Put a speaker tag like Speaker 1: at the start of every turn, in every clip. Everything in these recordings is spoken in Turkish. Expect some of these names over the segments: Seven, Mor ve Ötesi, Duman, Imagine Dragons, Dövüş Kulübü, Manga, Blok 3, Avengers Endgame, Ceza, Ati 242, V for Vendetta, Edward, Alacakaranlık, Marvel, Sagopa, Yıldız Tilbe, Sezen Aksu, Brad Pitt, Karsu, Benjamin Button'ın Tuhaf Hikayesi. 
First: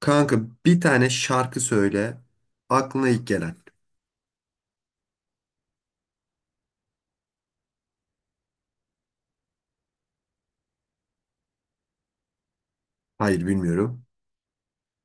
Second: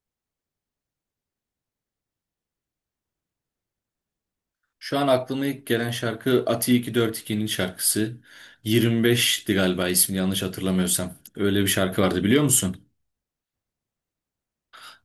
Speaker 1: Kanka, bir tane şarkı söyle. Aklına ilk gelen.
Speaker 2: Şu an aklıma ilk gelen şarkı Ati 242'nin şarkısı. 25'ti galiba ismini yanlış hatırlamıyorsam. Öyle bir şarkı vardı biliyor musun?
Speaker 1: Hayır, bilmiyorum.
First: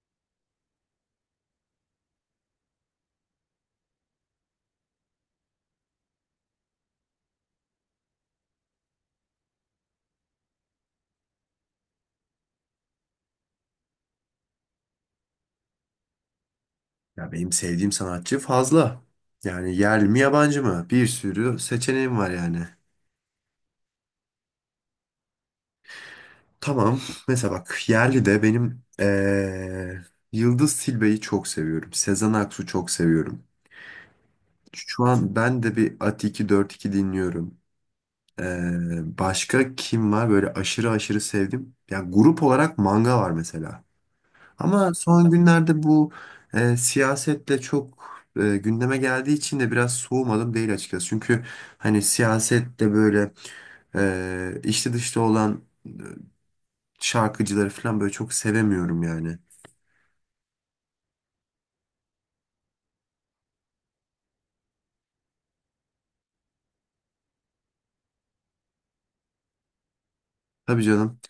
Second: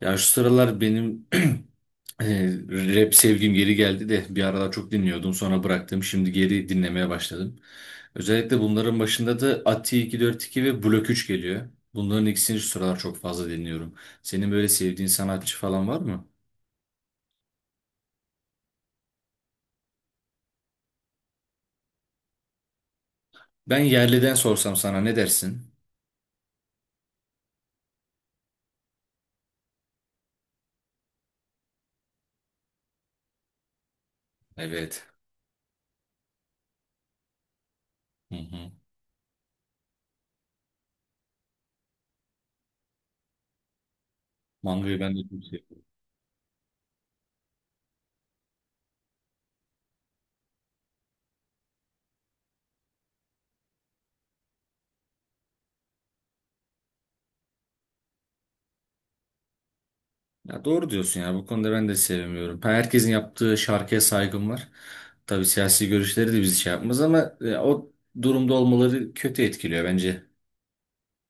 Speaker 2: Ya şu sıralar benim e, rap sevgim geri geldi de bir aralar çok dinliyordum sonra bıraktım. Şimdi geri dinlemeye başladım. Özellikle bunların başında da Ati 242 ve Blok 3 geliyor. Bunların ikisini şu sıralar çok fazla dinliyorum. Senin böyle sevdiğin sanatçı falan var mı?
Speaker 1: Ya benim sevdiğim sanatçı fazla. Yani yerli mi yabancı mı? Bir sürü seçeneğim var yani.
Speaker 2: Ben yerliden sorsam sana ne dersin?
Speaker 1: Tamam. Mesela bak, yerli de benim Yıldız Tilbe'yi çok seviyorum. Sezen Aksu çok seviyorum. Şu
Speaker 2: Evet.
Speaker 1: an ben de bir Ati 242 dinliyorum.
Speaker 2: Hı hı.
Speaker 1: Eee, başka kim var böyle aşırı aşırı sevdim? Ya grup olarak Manga var mesela. Ama
Speaker 2: Manga'yı ben de
Speaker 1: son
Speaker 2: çok seviyorum.
Speaker 1: günlerde bu siyasetle çok gündeme geldiği için de biraz soğumadım değil açıkçası. Çünkü hani siyasette böyle içli dışlı olan şarkıcıları falan böyle çok sevemiyorum yani.
Speaker 2: Ya doğru diyorsun ya bu konuda ben de sevmiyorum. Herkesin yaptığı şarkıya saygım var. Tabii siyasi görüşleri de bizi şey yapmaz ama o durumda olmaları kötü etkiliyor bence.
Speaker 1: Tabii canım.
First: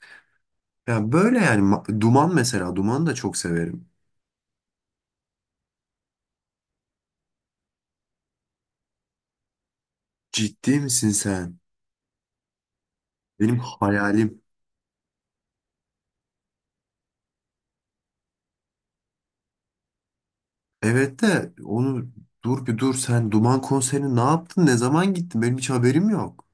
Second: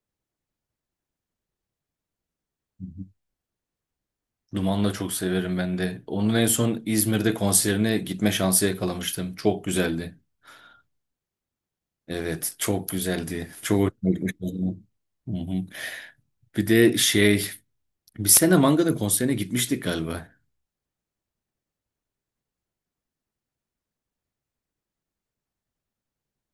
Speaker 1: Ya böyle yani Duman mesela,
Speaker 2: Hı hı.
Speaker 1: Duman'ı da çok severim.
Speaker 2: Duman'ı da çok severim ben de. Onun en son İzmir'de konserine gitme şansı yakalamıştım. Çok güzeldi.
Speaker 1: Ciddi misin sen?
Speaker 2: Evet, çok güzeldi.
Speaker 1: Benim
Speaker 2: Çok hoşuma gitmişti
Speaker 1: hayalim.
Speaker 2: o zaman. Hı hı. Bir de şey, bir sene Manga'nın konserine gitmiştik galiba.
Speaker 1: Evet de onu dur, bir dur sen, Duman konserini ne yaptın? Ne zaman gittin? Benim hiç haberim yok.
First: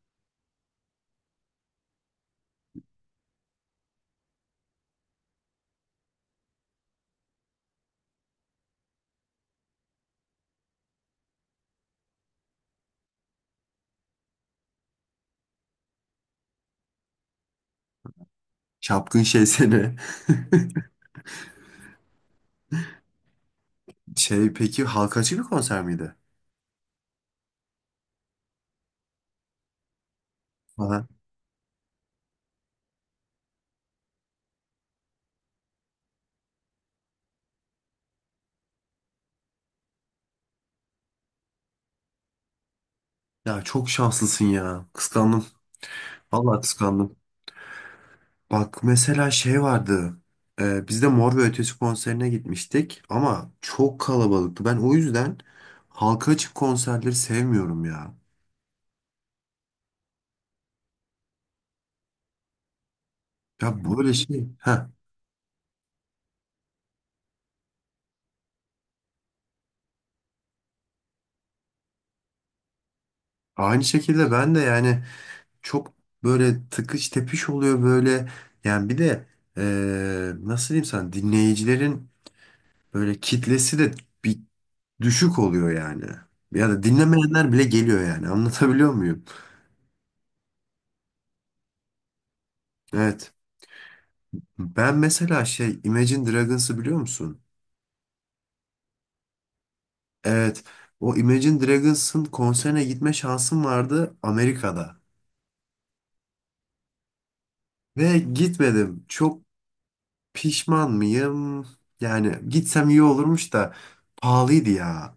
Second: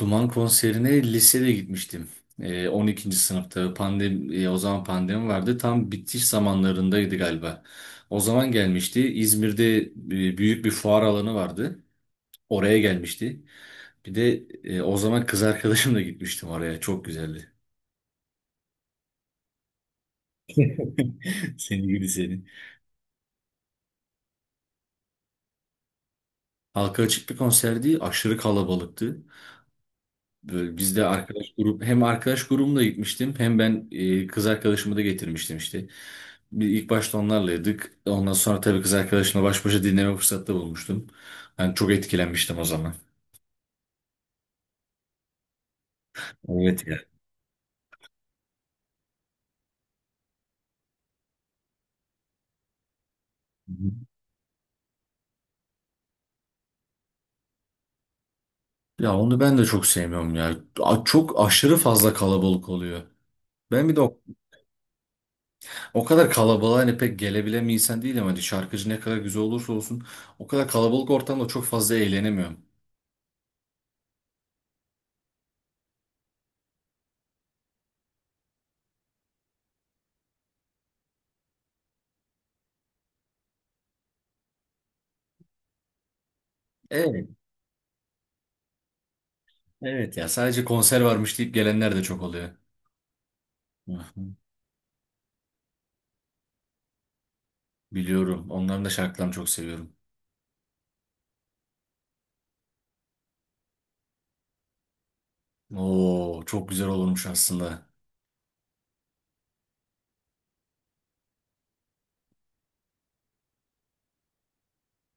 Speaker 2: Duman konserine lisede gitmiştim. 12. sınıfta pandemi, o zaman pandemi vardı. Tam bitiş zamanlarındaydı galiba. O zaman gelmişti. İzmir'de büyük bir fuar alanı vardı. Oraya gelmişti. Bir de o zaman kız arkadaşımla gitmiştim oraya. Çok güzeldi.
Speaker 1: Çapkın şey seni.
Speaker 2: Seni gibi seni.
Speaker 1: Şey, peki halka açık bir konser miydi?
Speaker 2: Halka açık bir konserdi. Aşırı kalabalıktı. Böyle biz
Speaker 1: Aha.
Speaker 2: de arkadaş grup hem arkadaş grubumla gitmiştim hem ben kız arkadaşımı da getirmiştim işte. Bir ilk başta onlarlaydık. Ondan sonra tabii kız arkadaşımla baş başa dinleme fırsatı da bulmuştum. Ben çok etkilenmiştim o zaman.
Speaker 1: Ya çok şanslısın ya. Kıskandım. Vallahi
Speaker 2: Evet ya.
Speaker 1: kıskandım. Bak, mesela şey vardı. Biz de Mor ve Ötesi konserine gitmiştik ama çok kalabalıktı. Ben o yüzden halka açık konserleri sevmiyorum ya.
Speaker 2: Ya onu ben de çok sevmiyorum ya. Çok aşırı fazla kalabalık oluyor.
Speaker 1: Ya
Speaker 2: Ben bir de
Speaker 1: böyle
Speaker 2: o,
Speaker 1: şey. Heh.
Speaker 2: o kadar kalabalığa hani pek gelebilen bir insan değilim. Hani şarkıcı ne kadar güzel olursa olsun o kadar kalabalık ortamda çok fazla eğlenemiyorum.
Speaker 1: Aynı şekilde ben de yani çok böyle tıkış tepiş oluyor böyle. Yani bir de nasıl diyeyim sana, dinleyicilerin böyle kitlesi de bir düşük oluyor yani. Ya da
Speaker 2: Evet.
Speaker 1: dinlemeyenler bile geliyor yani. Anlatabiliyor muyum?
Speaker 2: Evet ya sadece konser varmış deyip gelenler de çok oluyor.
Speaker 1: Evet.
Speaker 2: Hı hı.
Speaker 1: Ben mesela şey, Imagine Dragons'ı biliyor musun?
Speaker 2: Biliyorum. Onların da şarkılarını çok seviyorum.
Speaker 1: Evet. O Imagine Dragons'ın konserine gitme şansım vardı Amerika'da.
Speaker 2: Oo, çok güzel olurmuş aslında.
Speaker 1: Ve gitmedim. Çok pişman mıyım? Yani gitsem iyi olurmuş da pahalıydı ya.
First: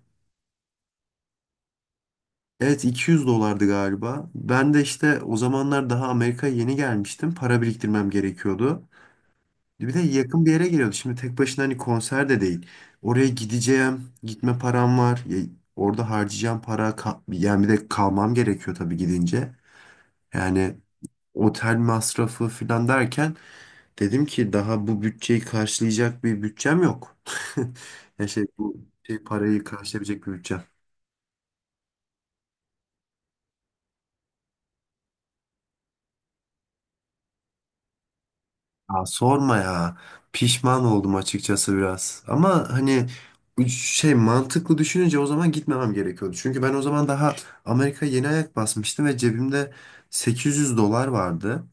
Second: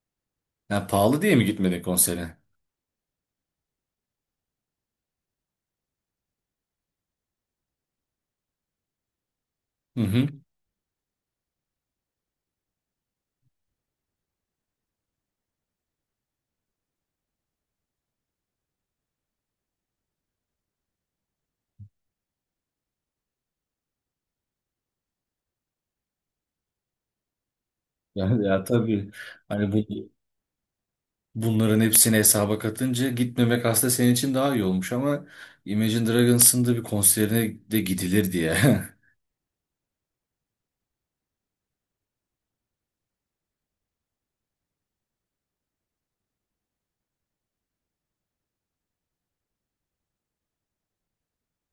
Speaker 2: Ya pahalı diye mi gitmedin konsere?
Speaker 1: Evet, 200 dolardı galiba. Ben de işte o zamanlar daha Amerika'ya yeni gelmiştim. Para biriktirmem gerekiyordu. Bir de
Speaker 2: Hı hı.
Speaker 1: yakın bir yere geliyordu. Şimdi tek başına hani konser de değil. Oraya gideceğim, gitme param var. Ya orada harcayacağım para, yani bir de kalmam gerekiyor tabii gidince. Yani otel masrafı falan derken dedim ki daha bu bütçeyi karşılayacak bir bütçem yok.
Speaker 2: Ya,
Speaker 1: Ya şey,
Speaker 2: ya
Speaker 1: bu
Speaker 2: tabii.
Speaker 1: şey parayı
Speaker 2: Hani
Speaker 1: karşılayabilecek bir bütçem.
Speaker 2: bunların hepsini hesaba katınca gitmemek aslında senin için daha iyi olmuş ama Imagine Dragons'ın da bir konserine de gidilir diye.
Speaker 1: Ya sorma ya. Pişman oldum açıkçası biraz. Ama hani şey, mantıklı düşününce o zaman gitmemem gerekiyordu. Çünkü ben o zaman daha Amerika'ya yeni ayak basmıştım ve cebimde 800 dolar vardı.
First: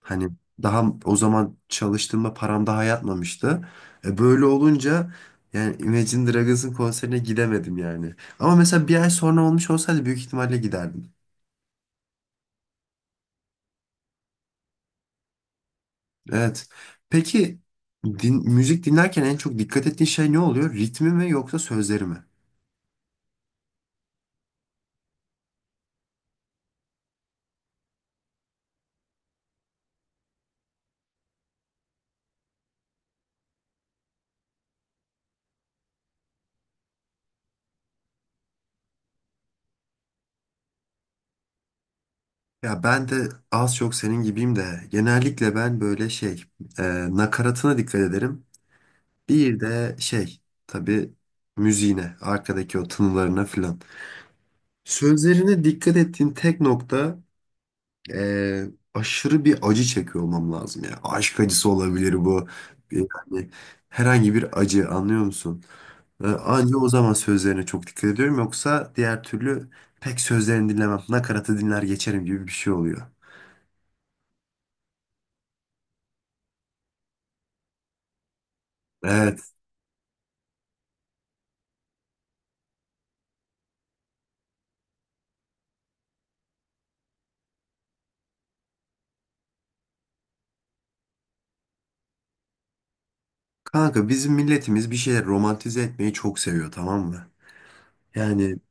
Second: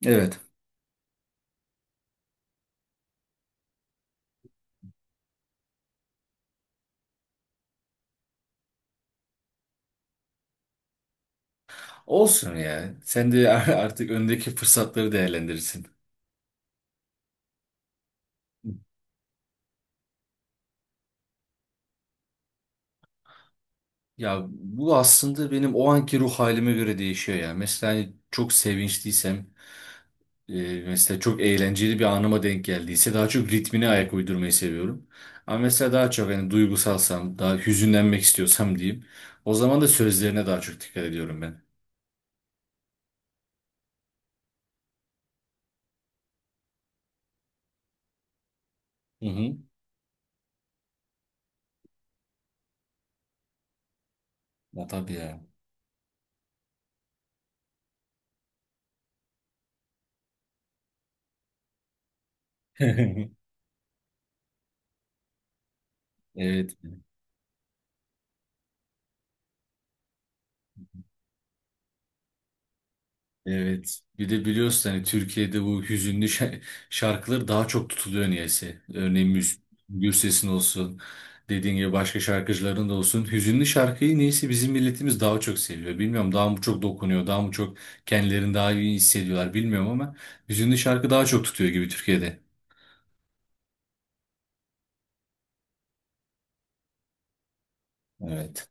Speaker 1: Hani
Speaker 2: Evet.
Speaker 1: daha o zaman çalıştığımda param daha yatmamıştı. E, böyle olunca yani Imagine Dragons'ın konserine gidemedim yani. Ama mesela bir ay sonra olmuş olsaydı büyük ihtimalle giderdim.
Speaker 2: Olsun ya. Sen de artık öndeki fırsatları değerlendirirsin.
Speaker 1: Evet. Peki müzik dinlerken en çok dikkat ettiğin şey ne oluyor? Ritmi mi yoksa sözleri mi?
Speaker 2: Ya bu aslında benim o anki ruh halime göre değişiyor ya. Mesela hani çok sevinçliysem mesela çok eğlenceli bir anıma denk geldiyse daha çok ritmine ayak uydurmayı seviyorum. Ama mesela daha çok hani duygusalsam, daha hüzünlenmek istiyorsam diyeyim. O zaman da sözlerine daha çok dikkat ediyorum ben.
Speaker 1: Ya ben de az çok senin gibiyim de genellikle ben böyle şey, e, nakaratına dikkat ederim.
Speaker 2: Hı hı.
Speaker 1: Bir de şey, tabii müziğine, arkadaki o tınılarına filan.
Speaker 2: Ya tabii ya.
Speaker 1: Sözlerine dikkat ettiğim tek nokta, e, aşırı bir acı çekiyor olmam lazım ya. Aşk acısı olabilir bu. Yani herhangi bir acı, anlıyor musun? Ee,
Speaker 2: Evet.
Speaker 1: Anca o zaman sözlerine çok dikkat ediyorum. Yoksa diğer türlü pek sözlerini dinlemem. Nakaratı dinler geçerim gibi bir şey oluyor.
Speaker 2: Evet. Bir de biliyorsun hani Türkiye'de bu hüzünlü şarkılar daha çok tutuluyor niyeyse. Örneğin
Speaker 1: Evet.
Speaker 2: Gürses'in olsun, dediğin gibi başka şarkıcıların da olsun. Hüzünlü şarkıyı niyeyse bizim milletimiz daha çok seviyor. Bilmiyorum daha mı çok dokunuyor, daha mı çok kendilerini daha iyi hissediyorlar bilmiyorum ama hüzünlü şarkı daha çok tutuyor gibi Türkiye'de.
Speaker 1: Kanka, bizim milletimiz bir şeyler romantize etmeyi çok seviyor, tamam mı? Yani
Speaker 2: Evet.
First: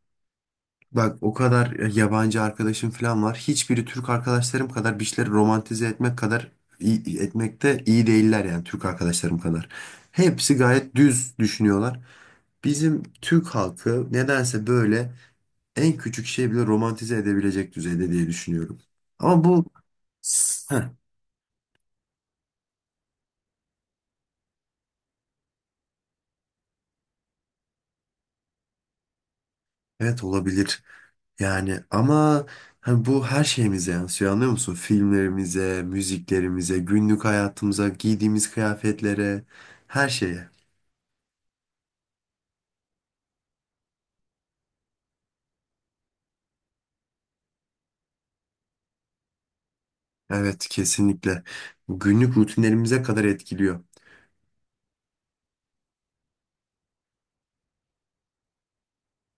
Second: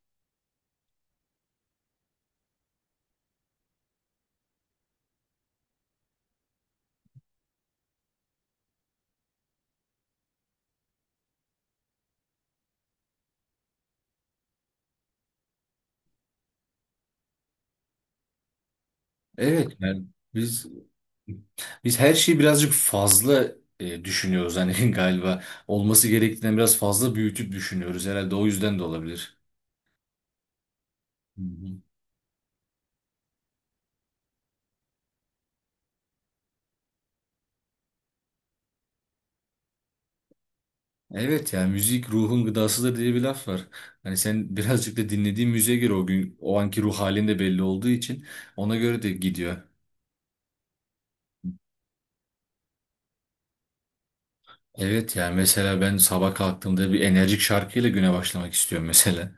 Speaker 1: bak, o kadar yabancı arkadaşım falan var. Hiçbiri Türk arkadaşlarım kadar bir şeyleri romantize etmek kadar iyi, etmekte iyi değiller yani Türk arkadaşlarım kadar. Hepsi gayet düz düşünüyorlar. Bizim Türk halkı nedense böyle en küçük şey bile romantize edebilecek düzeyde diye düşünüyorum. Ama bu
Speaker 2: Evet. Yani biz
Speaker 1: heh,
Speaker 2: biz her şeyi birazcık fazla düşünüyoruz hani galiba olması gerektiğinden biraz fazla büyütüp düşünüyoruz herhalde o yüzden de olabilir.
Speaker 1: evet, olabilir.
Speaker 2: Hı
Speaker 1: Yani
Speaker 2: hı.
Speaker 1: ama hani bu her şeyimize yansıyor, anlıyor musun? Filmlerimize, müziklerimize, günlük hayatımıza, giydiğimiz kıyafetlere, her şeye.
Speaker 2: Evet ya müzik ruhun gıdasıdır diye bir laf var. Hani sen birazcık da dinlediğin müziğe göre o gün o anki ruh halin de belli olduğu için ona göre de gidiyor.
Speaker 1: Evet, kesinlikle. Günlük rutinlerimize kadar etkiliyor.
Speaker 2: Evet yani mesela ben sabah kalktığımda bir enerjik şarkıyla güne başlamak istiyorum mesela.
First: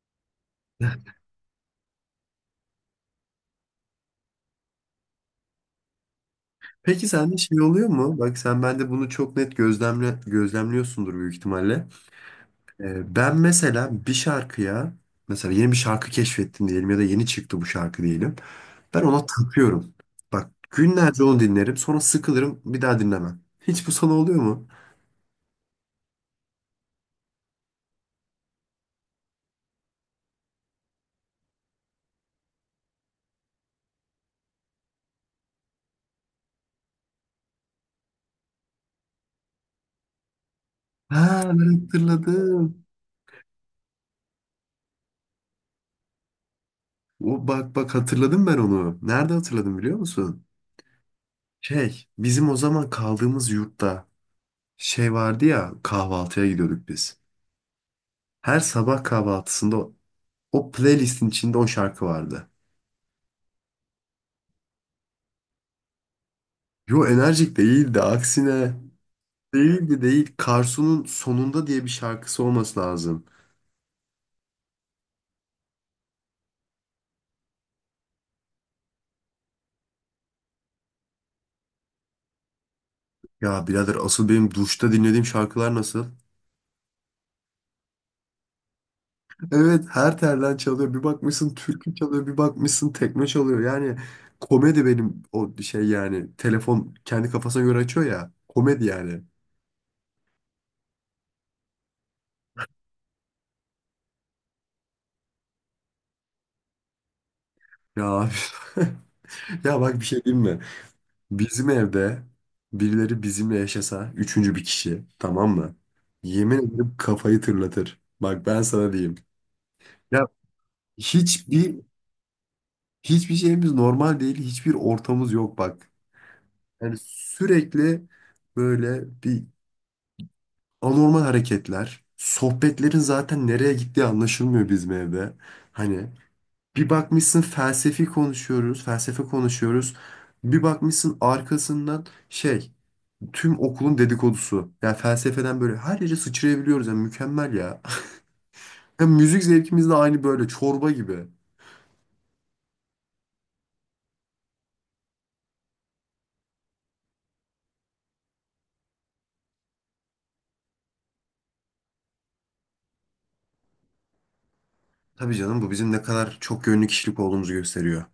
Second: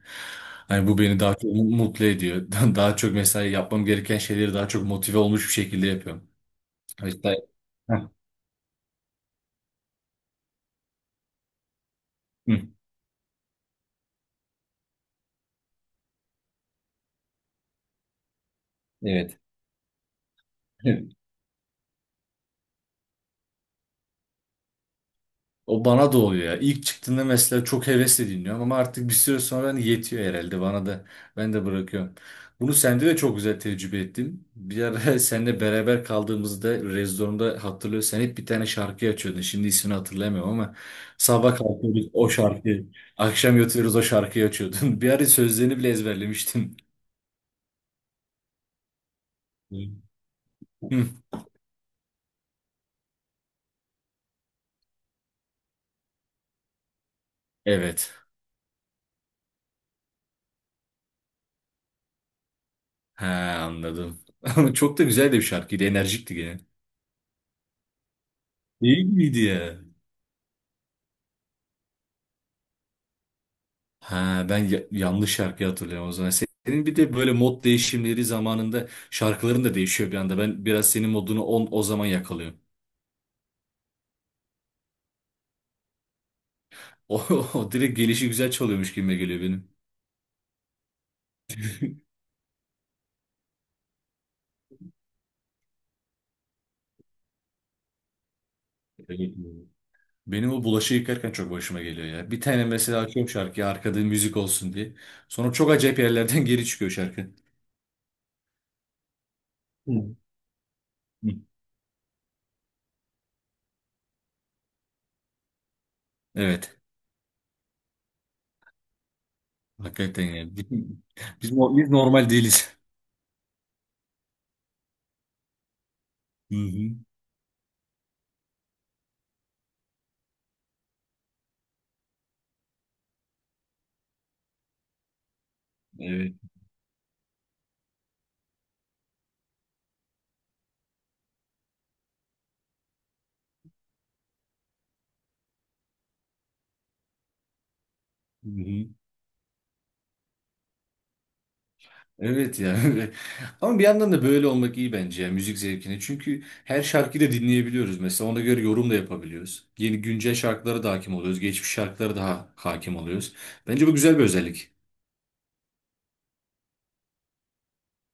Speaker 2: Hani bu beni daha çok mutlu ediyor. Daha çok mesela yapmam gereken şeyleri daha çok motive olmuş bir şekilde yapıyorum.
Speaker 1: Peki
Speaker 2: Hatta.
Speaker 1: sende şey oluyor
Speaker 2: Heh,
Speaker 1: mu? Bak sen bende bunu çok net gözlemliyorsundur büyük ihtimalle.
Speaker 2: hı,
Speaker 1: Ben mesela bir şarkıya, mesela yeni bir şarkı keşfettim diyelim ya da yeni çıktı bu şarkı diyelim. Ben ona
Speaker 2: evet.
Speaker 1: takıyorum. Bak, günlerce onu dinlerim sonra sıkılırım, bir daha dinlemem. Hiç bu sana oluyor mu?
Speaker 2: O bana da oluyor ya. İlk çıktığında mesela çok hevesle dinliyorum ama artık bir süre sonra hani yetiyor herhalde bana da. Ben de bırakıyorum. Bunu sende de çok güzel tecrübe ettim. Bir ara seninle beraber kaldığımızda Rezdorum'da hatırlıyorsun. Sen hep bir tane şarkı açıyordun. Şimdi ismini hatırlayamıyorum ama
Speaker 1: Ha,
Speaker 2: sabah
Speaker 1: ben
Speaker 2: kalkıyorduk o
Speaker 1: hatırladım.
Speaker 2: şarkıyı. Akşam yatıyoruz o şarkıyı açıyordun. Bir ara sözlerini bile ezberlemiştin.
Speaker 1: O, bak bak, hatırladım ben onu. Nerede hatırladım
Speaker 2: Hı.
Speaker 1: biliyor musun? Şey, bizim o zaman kaldığımız yurtta şey vardı ya, kahvaltıya gidiyorduk biz.
Speaker 2: Evet.
Speaker 1: Her sabah kahvaltısında o playlistin içinde o şarkı vardı.
Speaker 2: Ha, anladım. Ama çok da güzel de bir şarkıydı. Enerjikti gene.
Speaker 1: Yo, enerjik değildi aksine.
Speaker 2: İyi gibiydi ya.
Speaker 1: Değildi değil. Karsu'nun Sonunda diye bir şarkısı olması lazım.
Speaker 2: Ha, ben yanlış şarkıyı hatırlıyorum o zaman. Senin bir de böyle mod değişimleri zamanında şarkıların da değişiyor bir anda. Ben biraz senin modunu on, o zaman yakalıyorum.
Speaker 1: Ya birader, asıl benim duşta dinlediğim şarkılar nasıl?
Speaker 2: O, o direkt gelişi güzel çalıyormuş gibi geliyor benim.
Speaker 1: Evet, her telden çalıyor. Bir bakmışsın türkü çalıyor. Bir bakmışsın tekme çalıyor. Yani komedi benim o şey yani. Telefon kendi kafasına göre açıyor ya. Komedi yani.
Speaker 2: Evet. Benim o bulaşığı yıkarken çok başıma geliyor ya. Bir tane mesela açıyorum şarkıyı arkada müzik olsun diye. Sonra çok acayip yerlerden geri çıkıyor şarkı.
Speaker 1: Ya abi. Ya bak, bir
Speaker 2: Hı.
Speaker 1: şey diyeyim mi?
Speaker 2: Hı.
Speaker 1: Bizim evde birileri bizimle yaşasa, üçüncü bir kişi, tamam mı? Yemin
Speaker 2: Evet.
Speaker 1: ederim kafayı tırlatır. Bak ben sana diyeyim.
Speaker 2: Hakikaten
Speaker 1: Ya,
Speaker 2: yani. Biz,
Speaker 1: Hiçbir
Speaker 2: biz normal değiliz.
Speaker 1: Hiçbir şeyimiz normal değil. Hiçbir ortamız yok bak.
Speaker 2: Hı hı.
Speaker 1: Yani sürekli böyle bir anormal hareketler. Sohbetlerin zaten nereye gittiği anlaşılmıyor bizim evde. Hani
Speaker 2: Evet.
Speaker 1: bir bakmışsın felsefi konuşuyoruz, felsefe konuşuyoruz. Bir bakmışsın arkasından şey, tüm okulun dedikodusu. Yani felsefeden böyle her yere sıçrayabiliyoruz. Yani mükemmel ya.
Speaker 2: Hı hı.
Speaker 1: Yani müzik zevkimiz de aynı böyle çorba gibi.
Speaker 2: Evet ya. Ama bir yandan da böyle olmak iyi bence ya müzik zevkini. Çünkü her şarkıyı da dinleyebiliyoruz mesela. Ona göre yorum da yapabiliyoruz. Yeni güncel şarkılara da hakim oluyoruz. Geçmiş şarkılara da hakim oluyoruz. Bence bu güzel bir özellik.
Speaker 1: Tabii canım, bu bizim ne kadar çok yönlü kişilik olduğumuzu gösteriyor.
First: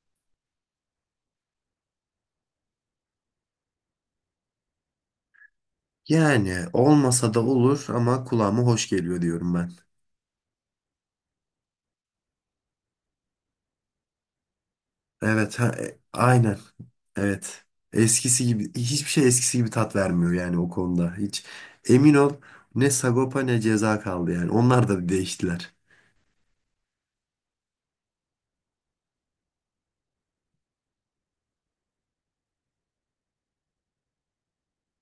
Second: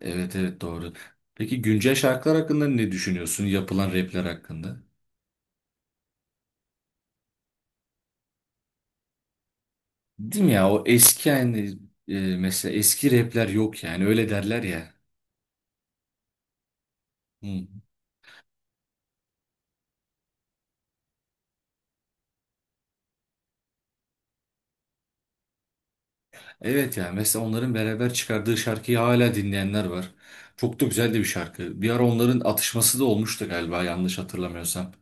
Speaker 2: Evet, evet, doğru. Peki güncel şarkılar hakkında ne düşünüyorsun? Yapılan rapler hakkında?
Speaker 1: Yani olmasa da olur ama kulağıma hoş geliyor diyorum ben.
Speaker 2: Değil mi ya? O eski yani mesela eski rapler yok yani öyle derler ya.
Speaker 1: Evet, ha, aynen. Evet.
Speaker 2: Hı.
Speaker 1: Eskisi gibi, hiçbir şey eskisi gibi tat vermiyor yani o konuda. Hiç emin ol, ne Sagopa ne Ceza kaldı yani. Onlar da değiştiler.
Speaker 2: Evet ya mesela onların beraber çıkardığı şarkıyı hala dinleyenler var. Çok da güzel de bir şarkı. Bir ara onların atışması da olmuştu galiba yanlış hatırlamıyorsam.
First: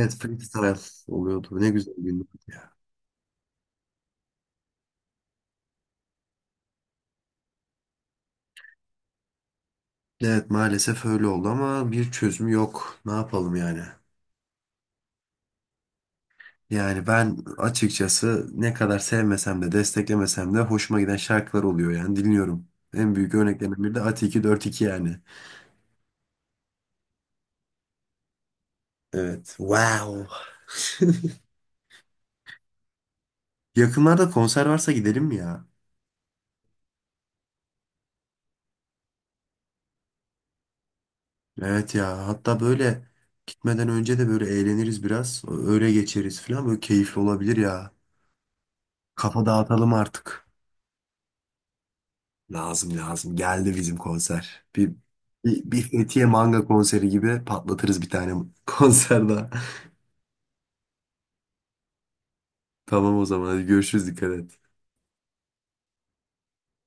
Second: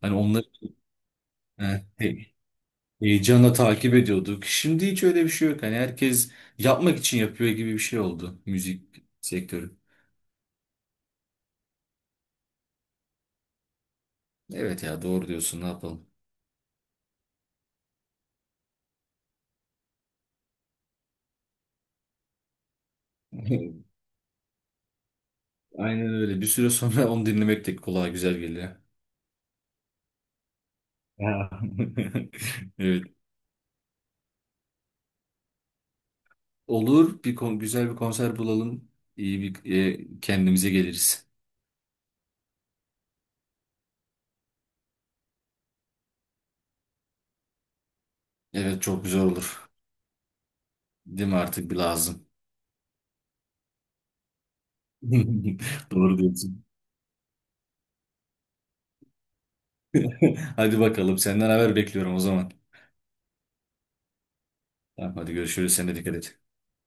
Speaker 2: Hani onları
Speaker 1: freestyle oluyordu.
Speaker 2: he,
Speaker 1: Ne güzel gündü
Speaker 2: he-
Speaker 1: ya.
Speaker 2: heyecanla takip ediyorduk. Şimdi hiç öyle bir şey yok. Hani herkes yapmak için yapıyor gibi bir şey oldu müzik sektörü.
Speaker 1: Evet, maalesef öyle oldu ama bir çözüm yok. Ne yapalım yani?
Speaker 2: Evet ya doğru diyorsun, ne yapalım.
Speaker 1: Yani ben açıkçası ne kadar sevmesem de desteklemesem de hoşuma giden şarkılar oluyor yani, dinliyorum. En büyük örneklerinden biri de Ati 242 yani.
Speaker 2: Aynen öyle. Bir süre sonra onu dinlemek de kulağa güzel geliyor.
Speaker 1: Evet. Wow.
Speaker 2: Ya. Evet.
Speaker 1: Yakınlarda konser varsa gidelim mi ya?
Speaker 2: Olur, güzel bir konser bulalım. İyi bir kendimize geliriz.
Speaker 1: Evet ya, hatta böyle gitmeden önce de böyle eğleniriz biraz. Öyle geçeriz falan, böyle keyifli olabilir ya.
Speaker 2: Evet, çok güzel
Speaker 1: Kafa
Speaker 2: olur.
Speaker 1: dağıtalım artık.
Speaker 2: Değil mi, artık bir lazım.
Speaker 1: Lazım, lazım. Geldi bizim konser. Bir
Speaker 2: Doğru
Speaker 1: Fethiye Manga
Speaker 2: diyorsun.
Speaker 1: konseri gibi patlatırız bir tane konser daha.
Speaker 2: Hadi bakalım, senden haber bekliyorum o zaman.
Speaker 1: Tamam o zaman, hadi görüşürüz, dikkat et.
Speaker 2: Tamam, hadi görüşürüz. Sen de dikkat et.